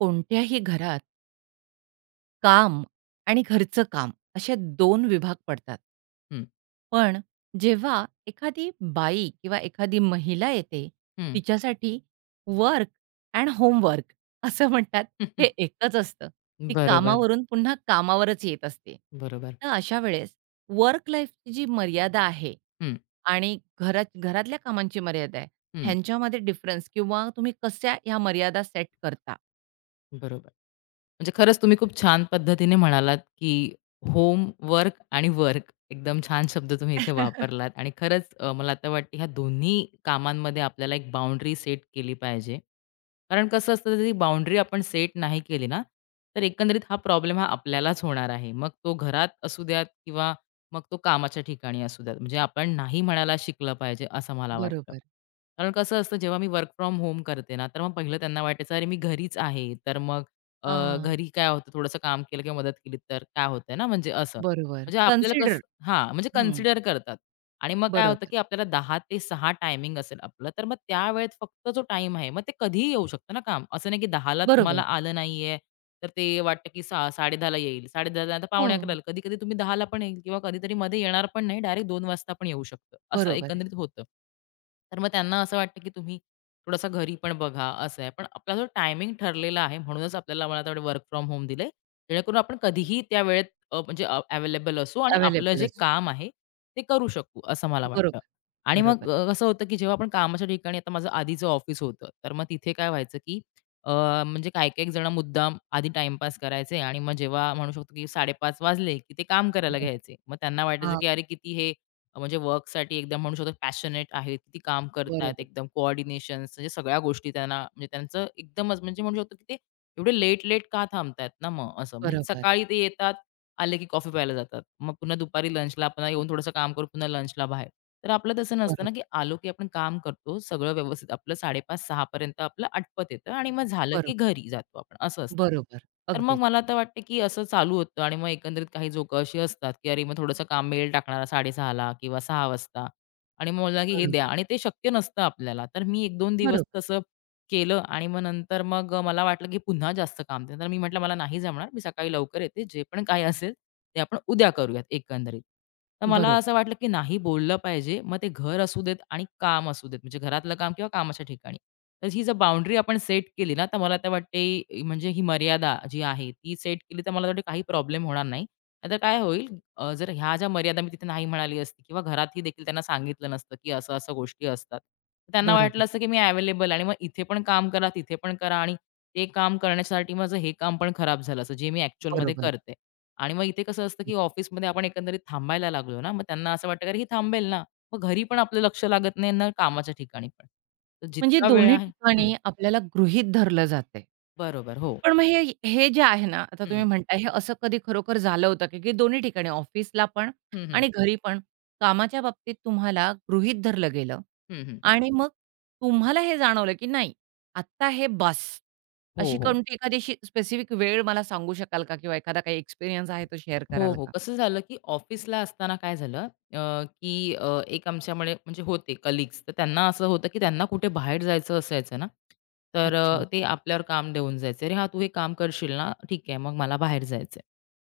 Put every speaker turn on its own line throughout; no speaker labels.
कोणत्याही घरात काम आणि घरचं काम असे दोन विभाग पडतात.
हं,
पण जेव्हा एखादी बाई किंवा एखादी महिला येते,
हं.
तिच्यासाठी वर्क एंड होमवर्क असं म्हणतात, हे एकच असतं. ती
बरोबर,
कामावरून पुन्हा कामावरच येत असते.
बरोबर.
तर अशा वेळेस वर्क लाईफची जी मर्यादा आहे
हं,
आणि घरात घरातल्या कामांची मर्यादा आहे,
हं.
ह्यांच्यामध्ये डिफरन्स किंवा तुम्ही कशा ह्या मर्यादा सेट करता?
बरोबर. म्हणजे खरंच तुम्ही खूप छान पद्धतीने म्हणालात, की होम, वर्क आणि वर्क एकदम छान शब्द तुम्ही इथे वापरलात आणि खरंच मला आता वाटते ह्या दोन्ही कामांमध्ये आपल्याला एक बाउंडरी सेट केली पाहिजे. कारण कसं असतं ती बाउंडरी आपण सेट नाही केली ना, तर एकंदरीत हा प्रॉब्लेम हा आपल्यालाच होणार आहे. मग तो घरात असू द्यात किंवा मग तो कामाच्या ठिकाणी असू द्यात. म्हणजे आपण नाही म्हणायला शिकलं पाहिजे असं मला वाटतं.
बरोबर.
कारण कसं असतं जेव्हा मी वर्क फ्रॉम होम करते ना, तर मग पहिलं त्यांना वाटायचं, "अरे मी घरीच आहे." तर मग
हां,
घरी काय होतं थोडंसं काम केलं किंवा मदत केली तर काय होतंय ना, म्हणजे असं.
बरोबर.
म्हणजे आपल्याला
कन्सिडर
कसं हां, म्हणजे
हं,
कन्सिडर करतात. आणि मग काय होतं,
बरोबर,
की आपल्याला 10 ते 6 टायमिंग असेल आपलं, तर मग त्यावेळेत फक्त जो टाईम आहे, मग ते कधीही येऊ शकतं ना काम. असं नाही, की 10:00ला तुम्हाला
बरोबर.
आलं नाहीये, तर ते वाटतं की 10:30ला येईल, 10:30ला आता
हो,
10:45ला कधी-कधी तुम्ही 10:00ला पण येईल किंवा कधीतरी मध्ये येणार पण नाही, डायरेक्ट 2 वाजता पण येऊ शकतं. असं
बरोबर आहे.
एकंदरीत होतं. तर मग त्यांना असं वाटतं, की तुम्ही थोडासा घरी पण बघा, असं आहे. पण आपला जो टायमिंग ठरलेला आहे, म्हणूनच आपल्याला मला तर वर्क फ्रॉम होम दिलंय. जेणेकरून आपण कधीही त्या वेळेत म्हणजे अवेलेबल असू आणि आपलं
अवेलेबल
जे
असतो.
काम आहे, ते करू शकू, असं मला वाटतं.
बरोबर,
आणि मग
बरोबर,
कसं होतं, की जेव्हा आपण कामाच्या ठिकाणी आता माझं आधीचं ऑफिस होतं, तर मग तिथे काय व्हायचं, की अ, म्हणजे काही-काही जण मुद्दाम आधी टाईमपास करायचे आणि मग जेव्हा म्हणू शकतो, की 5:30 वाजले, की ते काम करायला
बरोबर.
घ्यायचे. मग त्यांना वाटायचं,
हां,
की "अरे, किती हे म्हणजे वर्कसाठी एकदम म्हणू शकतो पॅशनेट आहेत, किती काम करतायत,
बरोबर,
एकदम कोऑर्डिनेशन्स म्हणजे सगळ्या गोष्टी त्यांना म्हणजे त्यांचं एकदमच म्हणजे म्हणू शकतो की ते एवढे लेट-लेट का थांबतायत ना मग असं. म्हणजे
बरोबर,
सकाळी ते येतात, आले की कॉफी प्यायला जातात. मग पुन्हा दुपारी लंचला पुन्हा येऊन थोडंसं काम करून पुन्हा लंचला बाहेर. तर आपलं तसं नसतं ना, की
बरोबर,
आलो की आपण काम करतो. सगळं व्यवस्थित आपलं 5:30 सहा पर्यंत आपलं आटपत येतं आणि मग झालं की
बरोबर,
घरी जातो आपण असं असतं.
बरोबर.
तर मग
अगदीच.
मला तर वाटतं की असं चालू होतं आणि मग एकंदरीत काही लोकं अशी असतात, की अरे मग थोडंसं काम मेल टाकणारा 6:30 किंवा 6 वाजता आणि मग मला की हे द्या
बरोबर,
आणि ते शक्य नसतं आपल्याला. तर मी 1-2 दिवस
बरोबर,
तसं केलं आणि मग नंतर मग मला वाटलं, की पुन्हा जास्त काम. नंतर मी म्हटलं, "मला नाही जमणार. मी सकाळी लवकर येते. जे पण काही असेल ते आपण उद्या करूयात एकंदरीत." तर मला
बरोबर,
असं वाटलं, की नाही बोललं पाहिजे. मग ते घर असू देत आणि काम असू देत. म्हणजे घरातलं काम किंवा कामाच्या ठिकाणी. तर ही जर बाउंडरी आपण सेट केली ना, तर मला तर वाटते म्हणजे ही मर्यादा जी आहे ती सेट केली, तर मला वाटते काही प्रॉब्लेम होणार नाही. नाहीतर काय होईल जर ह्या ज्या मर्यादा मी तिथे नाही म्हणाली असती किंवा घरातही देखील त्यांना सांगितलं नसतं, की असं-असं गोष्टी असतात. तर त्यांना
बरोबर,
वाटलं असतं, की मी अवेलेबल आणि मग इथे पण काम करा, तिथे पण करा आणि ते काम करण्यासाठी माझं हे काम पण खराब झालं असतं, जे मी ॲक्चुअलमध्ये
बरोबर.
करते. आणि मग इथे कसं असतं, की ऑफिसमध्ये आपण एकंदरीत थांबायला लागलो ना, मग त्यांना असं वाटतं, की "अरे, ही थांबेल ना." मग घरी पण आपलं लक्ष लागत नाही ना कामाच्या ठिकाणी पण. तर
म्हणजे
जितका वेळ
दोन्ही
आहे हं,
ठिकाणी आपल्याला गृहीत धरलं जातंय.
बरोबर. हो.
पण मग हे हे जे आहे ना, आता
हं.
तुम्ही म्हणताय हे असं कधी खरोखर झालं होतं का, की दोन्ही ठिकाणी ऑफिसला पण
हं, हं.
आणि घरी पण कामाच्या बाबतीत तुम्हाला गृहीत धरलं गेलं
हं, हं.
आणि मग तुम्हाला हे जाणवलं, की नाही आत्ता हे बास.
हो,
अशी
हो.
कोणती एखादी अशी स्पेसिफिक वेळ मला सांगू शकाल का किंवा एखादा काही एक्सपिरियन्स आहे तो शेअर
हो,
कराल
हो.
का?
कसं झालं, की ऑफिसला असताना काय झालं की एक आमच्याकडे म्हणजे होते कलीग्स, तर त्यांना असं होतं, की त्यांना कुठे बाहेर जायचं असायचं ना, तर
अच्छा.
ते आपल्यावर काम देऊन जायचे. "अरे, हां, तू हे काम करशील ना? ठीक आहे, मग मला बाहेर जायचं आहे.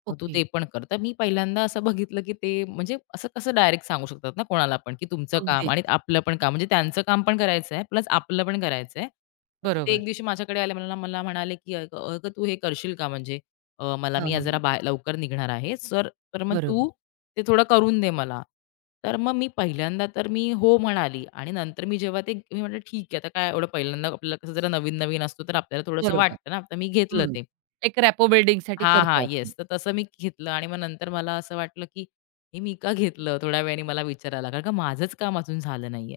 मग तू
ओके.
ते पण कर." तर मी पहिल्यांदा असं बघितलं, की ते म्हणजे असं कसं डायरेक्ट सांगू शकतात ना कोणाला पण, की तुमचं काम
अगदीच.
आणि आपलं पण काम. म्हणजे त्यांचं काम पण करायचं आहे, प्लस आपलं पण करायचं आहे. तर ते एक
बरोबर.
दिवशी माझ्याकडे आले, मला मला म्हणाले, की "अगं अगं, तू हे करशील का म्हणजे?" अ, मला
हां,
मी आज
हां,
जरा
हां.
लवकर निघणार आहे. तर मग
बरोबर,
तू ते थोडं करून दे मला. तर मग मी पहिल्यांदा तर मी हो म्हणाली आणि नंतर मी जेव्हा ते मी म्हटलं ठीक आहे, आता काय एवढं पहिल्यांदा आपल्याला कसं जरा नवीन-नवीन असतो तर आपल्याला थोडंसं
बरोबर.
वाटतं ना, तर मी घेतलं
हं.
ते.
एक रॅपो बिल्डिंगसाठी
हां, हां.
करतो
येस.
आपण.
तर तसं मी घेतलं आणि मग नंतर मला असं वाटलं, की हे मी का घेतलं? थोड्या वेळाने मला विचारायला कारण का माझंच काम अजून झालं नाहीये.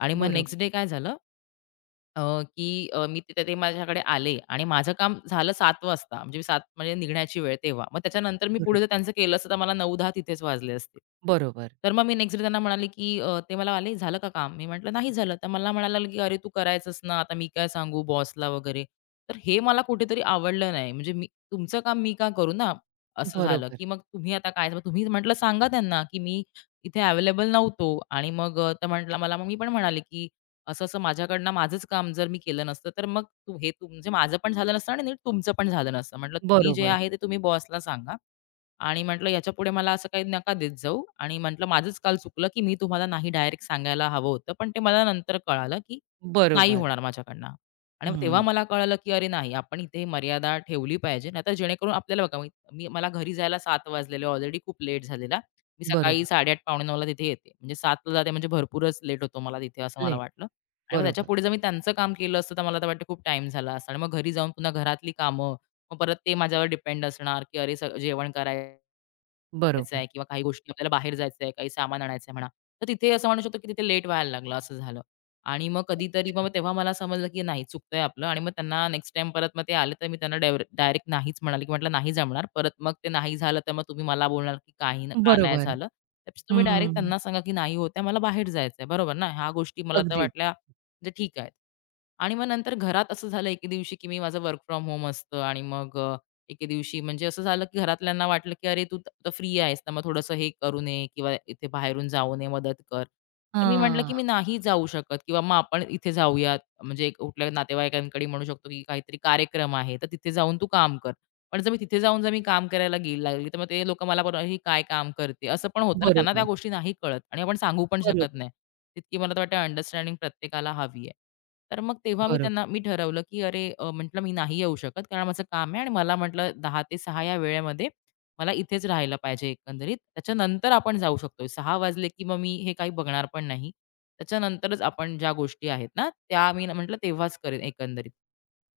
आणि मग नेक्स्ट
बरोबर,
डे काय झालं अ, की मी तिथे ते माझ्याकडे आले आणि माझं काम झालं 7:00 वाजता, म्हणजे 7 म्हणजे निघण्याची वेळ तेव्हा. मग त्याच्यानंतर मी
बरोबर,
पुढे जर त्यांचं केलं असतं, तर मला 9-10 तिथेच वाजले असते.
बरोबर,
तर मग मी नेक्स्ट डे त्यांना म्हणाले, की ते मला आले, "झालं का काम?" मी म्हटलं, "नाही झालं." तर मला म्हणायला लागले, की "अरे, तू करायचंस ना, आता मी काय सांगू बॉसला वगैरे." तर हे मला कुठेतरी आवडलं नाही. म्हणजे मी तुमचं काम मी का करू ना? असं झालं,
बरोबर,
की मग तुम्ही आता काय मग तुम्ही म्हटलं सांगा त्यांना, की मी इथे अवेलेबल नव्हतो आणि मग तर म्हटलं मला मग मी पण म्हणाले, की असं-असं माझ्याकडनं माझंच काम जर मी केलं नसतं, तर मग तू हे म्हणजे माझं पण झालं नसतं आणि नीट तुमचं पण झालं नसतं. म्हटलं तुम्ही जे
बरोबर,
आहे ते तुम्ही बॉसला सांगा. आणि म्हटलं याच्यापुढे मला असं काही नका देत जाऊ आणि म्हटलं माझंच काल चुकलं, की मी तुम्हाला नाही डायरेक्ट सांगायला हवं होतं. पण ते मला नंतर कळालं, की नाही
बरोबर.
होणार माझ्याकडनं आणि मग तेव्हा
हं,
मला कळालं, की अरे नाही आपण इथे मर्यादा ठेवली पाहिजे. नाहीतर जेणेकरून आपल्याला बघा मी मी मला घरी जायला 7 वाजलेले ऑलरेडी खूप लेट झालेला. मी सकाळी
बरोबर.
8:30 पावणे 9 तिथे येते. म्हणजे 7 जाते म्हणजे भरपूरच लेट होतो मला तिथे असं मला
लेट.
वाटलं आणि मग
बरोबर,
त्याच्यापुढे जर मी त्यांचं काम केलं असतं तर मला तर वाटतं खूप टाईम झाला असता आणि मग घरी जाऊन पुन्हा घरातली कामं मग परत ते माझ्यावर डिपेंड असणार, की अरे, जेवण करायचं
बरोबर.
आहे किंवा काही गोष्टी आपल्याला बाहेर जायचं आहे, काही सामान आणायचं आहे म्हणा. तर तिथे असं म्हणू शकतो, की तिथे लेट व्हायला लागलं, असं झालं. आणि मग कधीतरी
अच्छा.
मग तेव्हा मला समजलं, की नाही चुकतंय आपलं आणि मग त्यांना नेक्स्ट टाईम परत मग ते आले, तर मी त्यांना डायरेक्ट नाहीच म्हणाले, की म्हटलं नाही जमणार. परत मग ते नाही झालं, तर मग तुम्ही मला बोलणार, की काही का नाही
बरोबर.
झालं. त्यापेक्षा तुम्ही डायरेक्ट
हं.
त्यांना सांगा, की नाही होत मला बाहेर जायचं आहे. बरोबर ना? ह्या गोष्टी मला तर
अगदीच.
वाटल्या म्हणजे ठीक आहेत. आणि मग नंतर घरात असं झालं एके दिवशी, की मी माझं वर्क फ्रॉम होम असतं आणि मग एके दिवशी म्हणजे असं झालं, की घरातल्यांना वाटलं, की "अरे, तू तर फ्री आहेस ना, मग थोडंसं हे करू नये किंवा इथे बाहेरून जाऊ नये, मदत कर." तर मी म्हटलं, की "मी
हां.
नाही जाऊ शकत किंवा मग आपण इथे जाऊयात." म्हणजे एक कुठल्या नातेवाईकांकडे म्हणू शकतो, की काहीतरी कार्यक्रम आहे, तर तिथे जाऊन तू काम कर. पण जर मी तिथे जाऊन जर मी काम करायला गेली लागली, तर मग ते लोकं मला बोलणार, "ही काय काम करते?" असं पण होतं ना, त्यांना त्या
बरोबर,
गोष्टी नाही कळत आणि आपण सांगू पण शकत
बरोबर,
नाही. तितकी मला तर वाटतं अंडरस्टँडिंग प्रत्येकाला हवी आहे. तर मग तेव्हा मी
बरोबर,
त्यांना मी ठरवलं, की अरे म्हटलं मी नाही येऊ शकत कारण माझं काम आहे आणि मला म्हटलं 10:00 ते 6:00 या वेळेमध्ये मला इथेच राहायला पाहिजे एकंदरीत. त्याच्यानंतर आपण जाऊ शकतो. 6:00 वाजले, की मग मी हे काही बघणार पण नाही. त्याच्यानंतरच आपण ज्या गोष्टी आहेत ना, त्या मी म्हटलं तेव्हाच करेन एकंदरीत.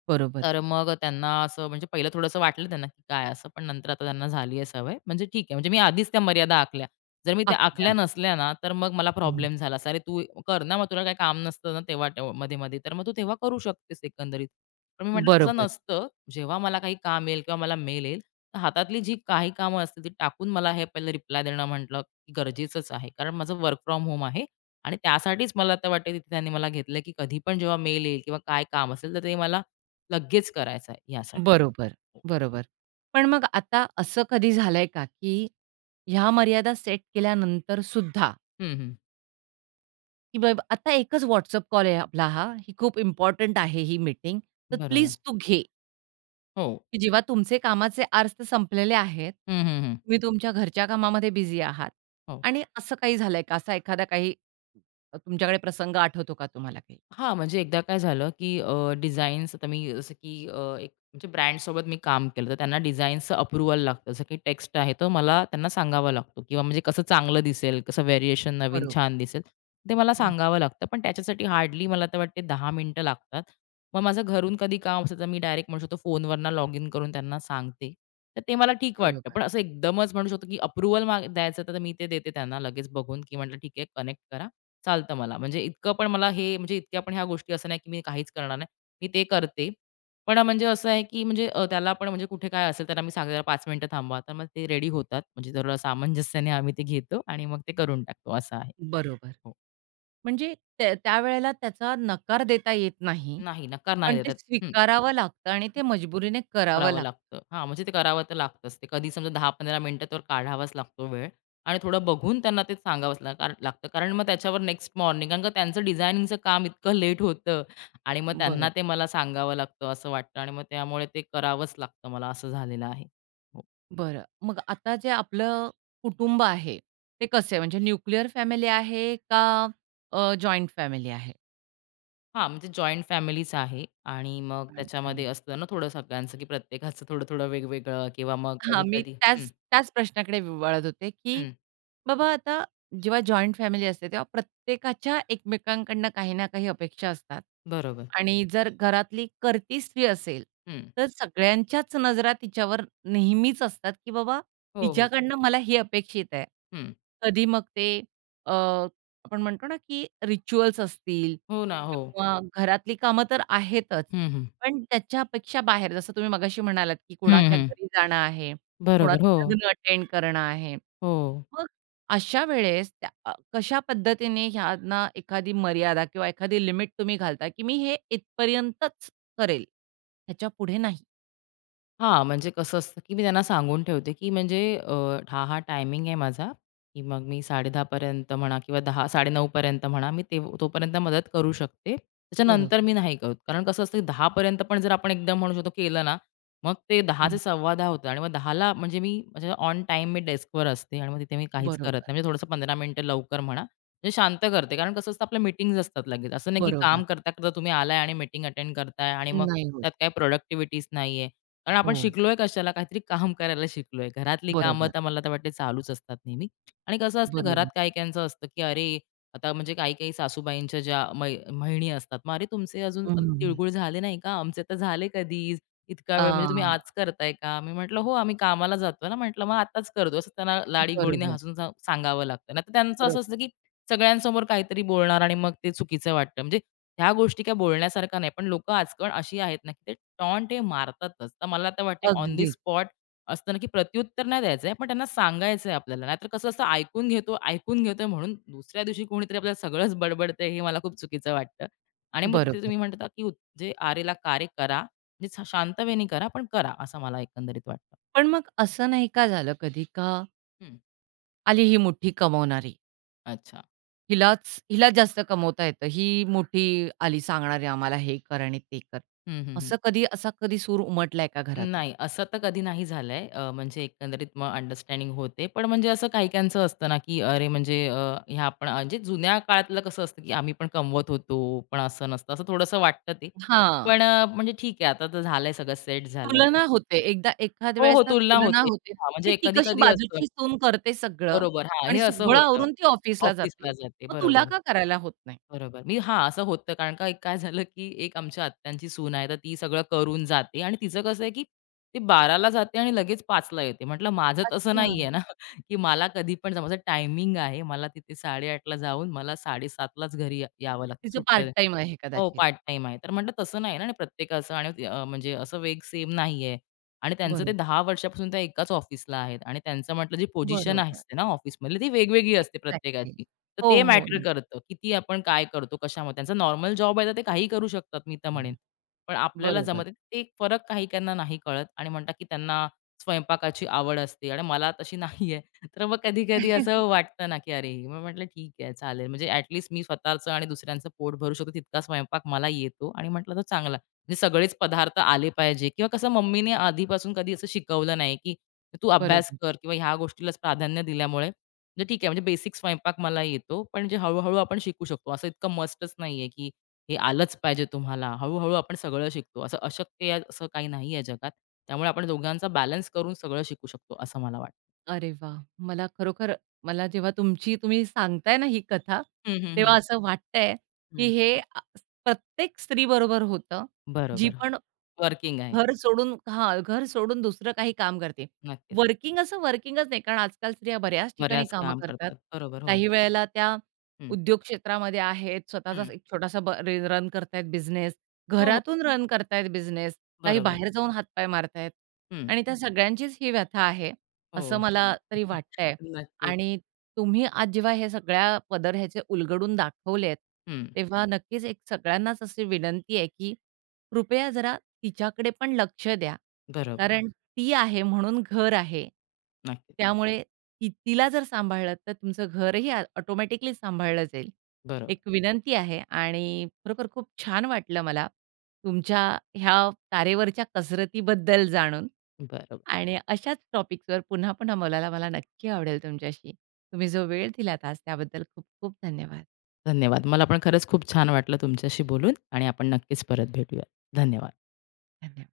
बरोबर.
तर मग त्यांना असं म्हणजे पहिलं थोडंसं वाटलं त्यांना, की काय असं, पण नंतर आता त्यांना झाली आहे सवय. म्हणजे ठीक आहे, म्हणजे मी आधीच त्या मर्यादा आखल्या. जर मी त्या
आखल्या.
आखल्या नसल्या ना, तर मग मला
हं.
प्रॉब्लेम झाला असता. "अरे, तू कर ना, मग तुला काही काम नसतं ना तेव्हा मध्ये-मध्ये, तर मग तू तेव्हा करू शकतेस एकंदरीत." पण मी म्हटलं, "तसं
बरोबर,
नसतं. जेव्हा मला काही काम येईल किंवा मला मेल येईल, तर हातातली जी काही कामं असतील ती टाकून मला हे पहिलं रिप्लाय देणं म्हटलं की गरजेचंच आहे." कारण माझं वर्क फ्रॉम होम आहे आणि त्यासाठीच मला तर वाटते तिथे त्यांनी मला घेतलं, की कधी पण जेव्हा मेल येईल किंवा काय काम असेल, तर ते मला लगेच करायचा आहे यासाठी.
बरोबर,
हो.
बरोबर. पण मग आता असं कधी झालंय का, की ह्या मर्यादा सेट केल्यानंतर सुद्धा
हं, हं.
की बाब आता एकच WhatsApp कॉल आहे आपला हा. ही खूप इम्पोर्टंट आहे ही मीटिंग. तर
बरोबर.
प्लीज तू घे,
हो.
की जेव्हा तुमचे कामाचे आर्ज तर संपलेले आहेत.
हं, हं, हं.
तुम्ही तुमच्या घरच्या कामामध्ये बिझी आहात
हो.
आणि असं काही झालंय का? असा एखादा काही तुमच्याकडे प्रसंग आठवतो का तुम्हाला काही?
हां, म्हणजे एकदा काय झालं, की डिझाईन्स आता मी जसं की एक म्हणजे ब्रँडसोबत मी काम केलं, तर त्यांना डिझाईन्सचं अप्रूव्हल लागतं. जसं की टेक्स्ट आहे, तर मला त्यांना सांगावा लागतो किंवा म्हणजे कसं चांगलं दिसेल, कसं व्हेरिएशन नवीन
बरोबर.
छान दिसेल, ते मला
हं.
सांगावं लागतं. पण त्याच्यासाठी हार्डली मला तर वाटते 10 मिनिटं लागतात. मग माझं घरून कधी काम असेल, तर मी डायरेक्ट म्हणू शकतो फोनवरनं लॉग इन करून त्यांना सांगते. तर ते मला ठीक वाटतं.
बरोबर.
पण असं एकदमच म्हणू शकतो, की अप्रूव्हल माग द्यायचं तर मी ते देते त्यांना लगेच बघून, की म्हटलं ठीक आहे, कनेक्ट करा. चालतं मला. म्हणजे इतकं पण मला हे म्हणजे इतक्या पण ह्या गोष्टी असं नाही, की मी काहीच करणार नाही. मी ते करते. पण अ, म्हणजे असं आहे, की त्याला पण म्हणजे कुठे काय असेल, त्याला मी सांगते, "जरा 5 मिनिटं थांबा." तर मग ते रेडी होतात. म्हणजे जरा सामंजस्याने आम्ही ते घेतो आणि मग ते करून टाकतो. असं आहे.
बरोबर.
हो.
म्हणजे त्या त्यावेळेला त्याचा नकार देता येत नाही.
नाही, नकार नाही
पण ते
देतात.
स्वीकारावं लागतं आणि ते मजबुरीने करावं
करावं
लागतं.
लागतं. हां, म्हणजे ते करावं तर लागतंच. ते कधी समजा 10-15 मिनिटं तर काढावाच लागतो वेळ आणि थोडं बघून त्यांना ते सांगावंच ला कार लागतं. कारण मग त्याच्यावर नेक्स्ट मॉर्निंग कारण का त्यांचं डिझायनिंगचं काम इतकं लेट होतं आणि मग त्यांना ते
बरोबर.
मला सांगावं लागतं असं वाटतं आणि मग त्यामुळे ते करावंच लागतं मला असं झालेलं आहे. हो.
बरं. मग आता जे आपलं कुटुंब आहे, ते कसे आहे म्हणजे न्यूक्लिअर फॅमिली आहे का जॉइंट फॅमिली आहे?
हां, म्हणजे जॉइंट फॅमिलीच आहे आणि मग त्याच्यामध्ये असतं ना थोडं सगळ्यांचं, की प्रत्येकाचं थोडं-थोडं वेगवेगळं किंवा मग
हां, मी
कधी-कधी हं,
त्याच त्याच प्रश्नाकडे वळत होते, की
हं.
बाबा आता जेव्हा जॉइंट फॅमिली असते, तेव्हा प्रत्येकाच्या एकमेकांकडनं काही ना काही अपेक्षा असतात
बरोबर.
आणि जर घरातली करती स्त्री असेल,
हं.
तर सगळ्यांच्याच नजरा तिच्यावर नेहमीच असतात, की बाबा
हो, हो.
हिच्याकडनं मला हे अपेक्षित आहे.
हं.
कधी मग ते अ, आपण म्हणतो ना, की रिच्युअल्स असतील
हो ना. हो.
किंवा घरातली कामं तर आहेतच,
हं, हं.
पण त्याच्यापेक्षा बाहेर जसं तुम्ही मगाशी म्हणालात, की
हं,
कुणाच्या
हं.
घरी जाणं आहे.
बरोबर. हो,
कोणाचं लग्न अटेंड करणं आहे.
हो.
मग अशा वेळेस त्या कशा पद्धतीने ह्यांना एखादी मर्यादा किंवा एखादी लिमिट तुम्ही घालता, की मी हे इथपर्यंतच करेल, ह्याच्यापुढे नाही?
हां, म्हणजे कसं असतं, की मी त्यांना सांगून ठेवते, की हा टायमिंग आहे माझा, की मग मी 10:30 पर्यंत म्हणा किंवा 10 9:30 पर्यंत म्हणा, मी ते तोपर्यंत मदत करू शकते. त्याच्यानंतर
बरोबर.
मी नाही करत. कारण कसं असतं, की 10 पण जर आपण एकदम म्हणू शकतो केलं ना, मग ते 10चे
हं.
10:15 होतं आणि मग 10ला म्हणजे मी म्हणजे ऑन टाईम मी डेस्कवर असते आणि मग तिथे मी काहीच करत
बरोबर,
नाही. म्हणजे थोडंसं 15 मिनिटं लवकर म्हणा, म्हणजे शांत करते. कारण कसं असतं, आपल्या मीटिंग्ज असतात लगेच. असं नाही, की काम
बरोबर.
करता-करता तुम्ही आलाय आणि मिटिंग अटेंड करताय आणि मग
नाही होत.
त्यात काही प्रोडक्टिव्हिटीच नाही कारण आपण
हो.
शिकलोय कशाला? काहीतरी काम करायला शिकलोय. घरातली कामं
बरोबर,
तर मला तर वाटते चालूच असतात नेहमी. आणि कसं असतं घरात
बरोबर.
काही-काहींचं असतं, की "अरे, आता म्हणजे काही-काही सासूबाईंच्या ज्या म्हणी असतात, मग "अरे, तुमचे अजून
हं, हं,
तिळगुळ झाले नाही का? आमचे तर झाले कधीच. इतका वेळ म्हणजे तुम्ही आज करताय का?" मी म्हटलं, "हो, आम्ही कामाला जातो ना." म्हटलं, "मग आताच करतो." असं त्यांना लाडीगोडीने
बरोबर,
हसून सांगावं लागतं. नाहीतर त्यांचं असं
बरोबर.
असतं, की सगळ्यांसमोर काहीतरी बोलणार आणि मग ते चुकीचं वाटतं. म्हणजे ह्या गोष्टी काही बोलण्यासारख्या नाही, पण लोकं आजकाल अशी आहेत ना, की ते टॉन्ट हे मारतातच. तर मला तर वाटते ऑन दी
अगदी
स्पॉट असतं की प्रत्युत्तर नाही द्यायचंय, पण त्यांना सांगायचंय आपल्याला. नाहीतर कसं असतं ऐकून घेतो, ऐकून घेतोय म्हणून दुसऱ्या दिवशी कोणीतरी आपल्याला सगळंच बडबडतंय हे मला खूप चुकीचं वाटतं. आणि मग तिथे तुम्ही
बरोबर.
म्हणता, की जे आरेला कार्य करा, म्हणजे शांततेने करा, पण करा असं मला एकंदरीत वाटतं.
पण मग असं नाही का झालं कधी, का
हं.
आली ही मुठ्ठी कमवणारी.
अच्छा.
हिलाच हिलाच जास्त कमवता येतं. ही मोठी आली सांगणारी आम्हाला हे कर आणि ते कर.
हं, हं, हं.
असं कधी असा कधी सूर उमटलाय का घरातून?
नाही, असं तर कधी नाही झालंय. म्हणजे एकंदरीत मग अंडरस्टँडिंग होते. पण म्हणजे असं काही-काहींचं असतं ना, की अरे ह्या आपण म्हणजे जुन्या काळातलं कसं असतं, की आम्ही पण कमवत होतो, पण असं नसतं, असं थोडंसं वाटतं ते.
हां,
पण म्हणजे ठीक आहे, आता तर झालंय सगळं सेट झालंय.
तुलना होते. एकदा एखाद
हो,
वेळेस
हो,
ना
तुलना
तुलना
होते.
होते,
हां,
की
म्हणजे
ती कशी
कधी-कधी असतं.
बाजूची सून करते सगळं
बरोबर. हां, हे
आणि
असं
सगळं
होतं.
आवरून ती ऑफिसला जाते.
ऑफिसला जाते.
मग तुला
बरोबर.
का करायला होत नाही?
बरोबर. मी हां, असं होतं. कारण का एक काय झालं, की एक आमच्या आत्यांची सून आहे, तर ती सगळं करून जाते आणि तिचं कसं आहे, की ती बाराला जाते आणि लगेच 5 ला येते. म्हटलं माझं तसं
अच्छा.
नाहीये ना, की मला कधी पण जा माझं टायमिंग आहे. मला तिथे 8:30 ला जाऊन मला 7:30 घरी या यावं लागतं
तिचं
सुट्ट्या
पार्ट टाईम आहे
हो,
कदाचित.
पार्ट टाईम आहे. तर म्हटलं तसं नाही ना आणि प्रत्येकाचं आणि म्हणजे असं वेग सेम नाहीये आणि त्यांचं ते
बरोबर.
10 वर्षापासून त्या एकाच ऑफिसला आहेत आणि त्यांचं म्हटलं जी पोझिशन
बरोबर.
असते ना ऑफिसमधली ती वेगवेगळी असते
एक्झॅक्टली.
प्रत्येकाची. तर
हो,
ते
हो.
मॅटर
नक्की.
करतं, किती आपण काय करतो, कशामध्ये. त्यांचा नॉर्मल जॉब आहे तर ते काहीही करू शकतात मी तर म्हणेन. पण आपल्याला
बरोबर,
जमत ते एक फरक काही त्यांना नाही कळत आणि म्हणतात की त्यांना स्वयंपाकाची आवड असते आणि मला तशी नाहीये. तर मग कधी-कधी असं वाटतं ना, की अरे, मग म्हटलं ठीक आहे चालेल. म्हणजे ॲट मी स्वतःचं आणि दुसऱ्यांचं पोट भरू शकतो तितका स्वयंपाक मला येतो आणि म्हटलं तर चांगला. म्हणजे सगळेच पदार्थ आले पाहिजे किंवा कसं मम्मीने आधीपासून कधी असं शिकवलं नाही, की तू अभ्यास
बरोबर.
कर किंवा ह्या गोष्टीलाच प्राधान्य दिल्यामुळे म्हणजे ठीक आहे म्हणजे बेसिक स्वयंपाक मला येतो. पण जे हळू-हळू आपण शिकू शकतो. असं इतकं मस्टच नाहीये, की हे आलंच पाहिजे तुम्हाला. हळू आपण सगळं शिकतो. असं अशक्य आहे असं काही नाहीये जगात. त्यामुळे आपण दोघांचा बॅलन्स करून सगळं शिकू शकतो असं मला वाटतं.
अरे वा, मला खरोखर मला जेव्हा तुमची तुम्ही सांगताय ना ही कथा,
हं, हं, हं.
तेव्हा असं वाटतंय, की
हं,
हे आ प्रत्येक स्त्रीबरोबर होतं. जी
बरोबर. हो.
पण
वर्किंग आहे.
घर सोडून दुसरं काही काम करते.
नक्कीच.
वर्किंग असं वर्किंगच नाही, कारण आजकाल स्त्रिया बऱ्याच ठिकाणी
बऱ्याच
कामं
काम
करतात.
करतात. बरोबर, हो.
काही वेळेला त्या
हं,
उद्योग क्षेत्रामध्ये आहेत,
हं.
स्वतःचाच एक छोटासा रन करतायत बिझनेस,
हो, हो.
घरातून रन करतायत बिझनेस, काही
बरोबर.
बाहेर जाऊन हातपाय मारतायत
हं,
आणि त्या सगळ्यांचीच ही व्यथा आहे,
हो.
असं मला तरी वाटतंय.
नक्कीच.
आणि तुम्ही आज जेव्हा हे सगळ्या पदर ह्याचे उलगडून दाखवलेत,
हं,
तेव्हा नक्कीच एक सगळ्यांनाच अशी विनंती आहे, की कृपया जरा तिच्याकडे पण लक्ष द्या.
बरोबर.
कारण हं. ती आहे म्हणून घर आहे.
नक्कीच.
त्यामुळे ती तिला जर सांभाळलं तर तुमचं घरही ऑटोमॅटिकली सांभाळलं जाईल.
बरोबर,
एक विनंती आहे आणि खरोखर खूप छान वाटलं मला तुमच्या ह्या तारेवरच्या कसरतीबद्दल जाणून
बरोबर.
आणि अशाच टॉपिक्सवर पुन्हा पुन्हा बोलायला मला नक्की आवडेल तुमच्याशी. तुम्ही जो वेळ दिलात आज त्याबद्दल खूप खूप धन्यवाद.
धन्यवाद. मला पण खरंच खूप छान वाटलं तुमच्याशी बोलून आणि आपण नक्कीच परत भेटूया. धन्यवाद.
धन्यवाद.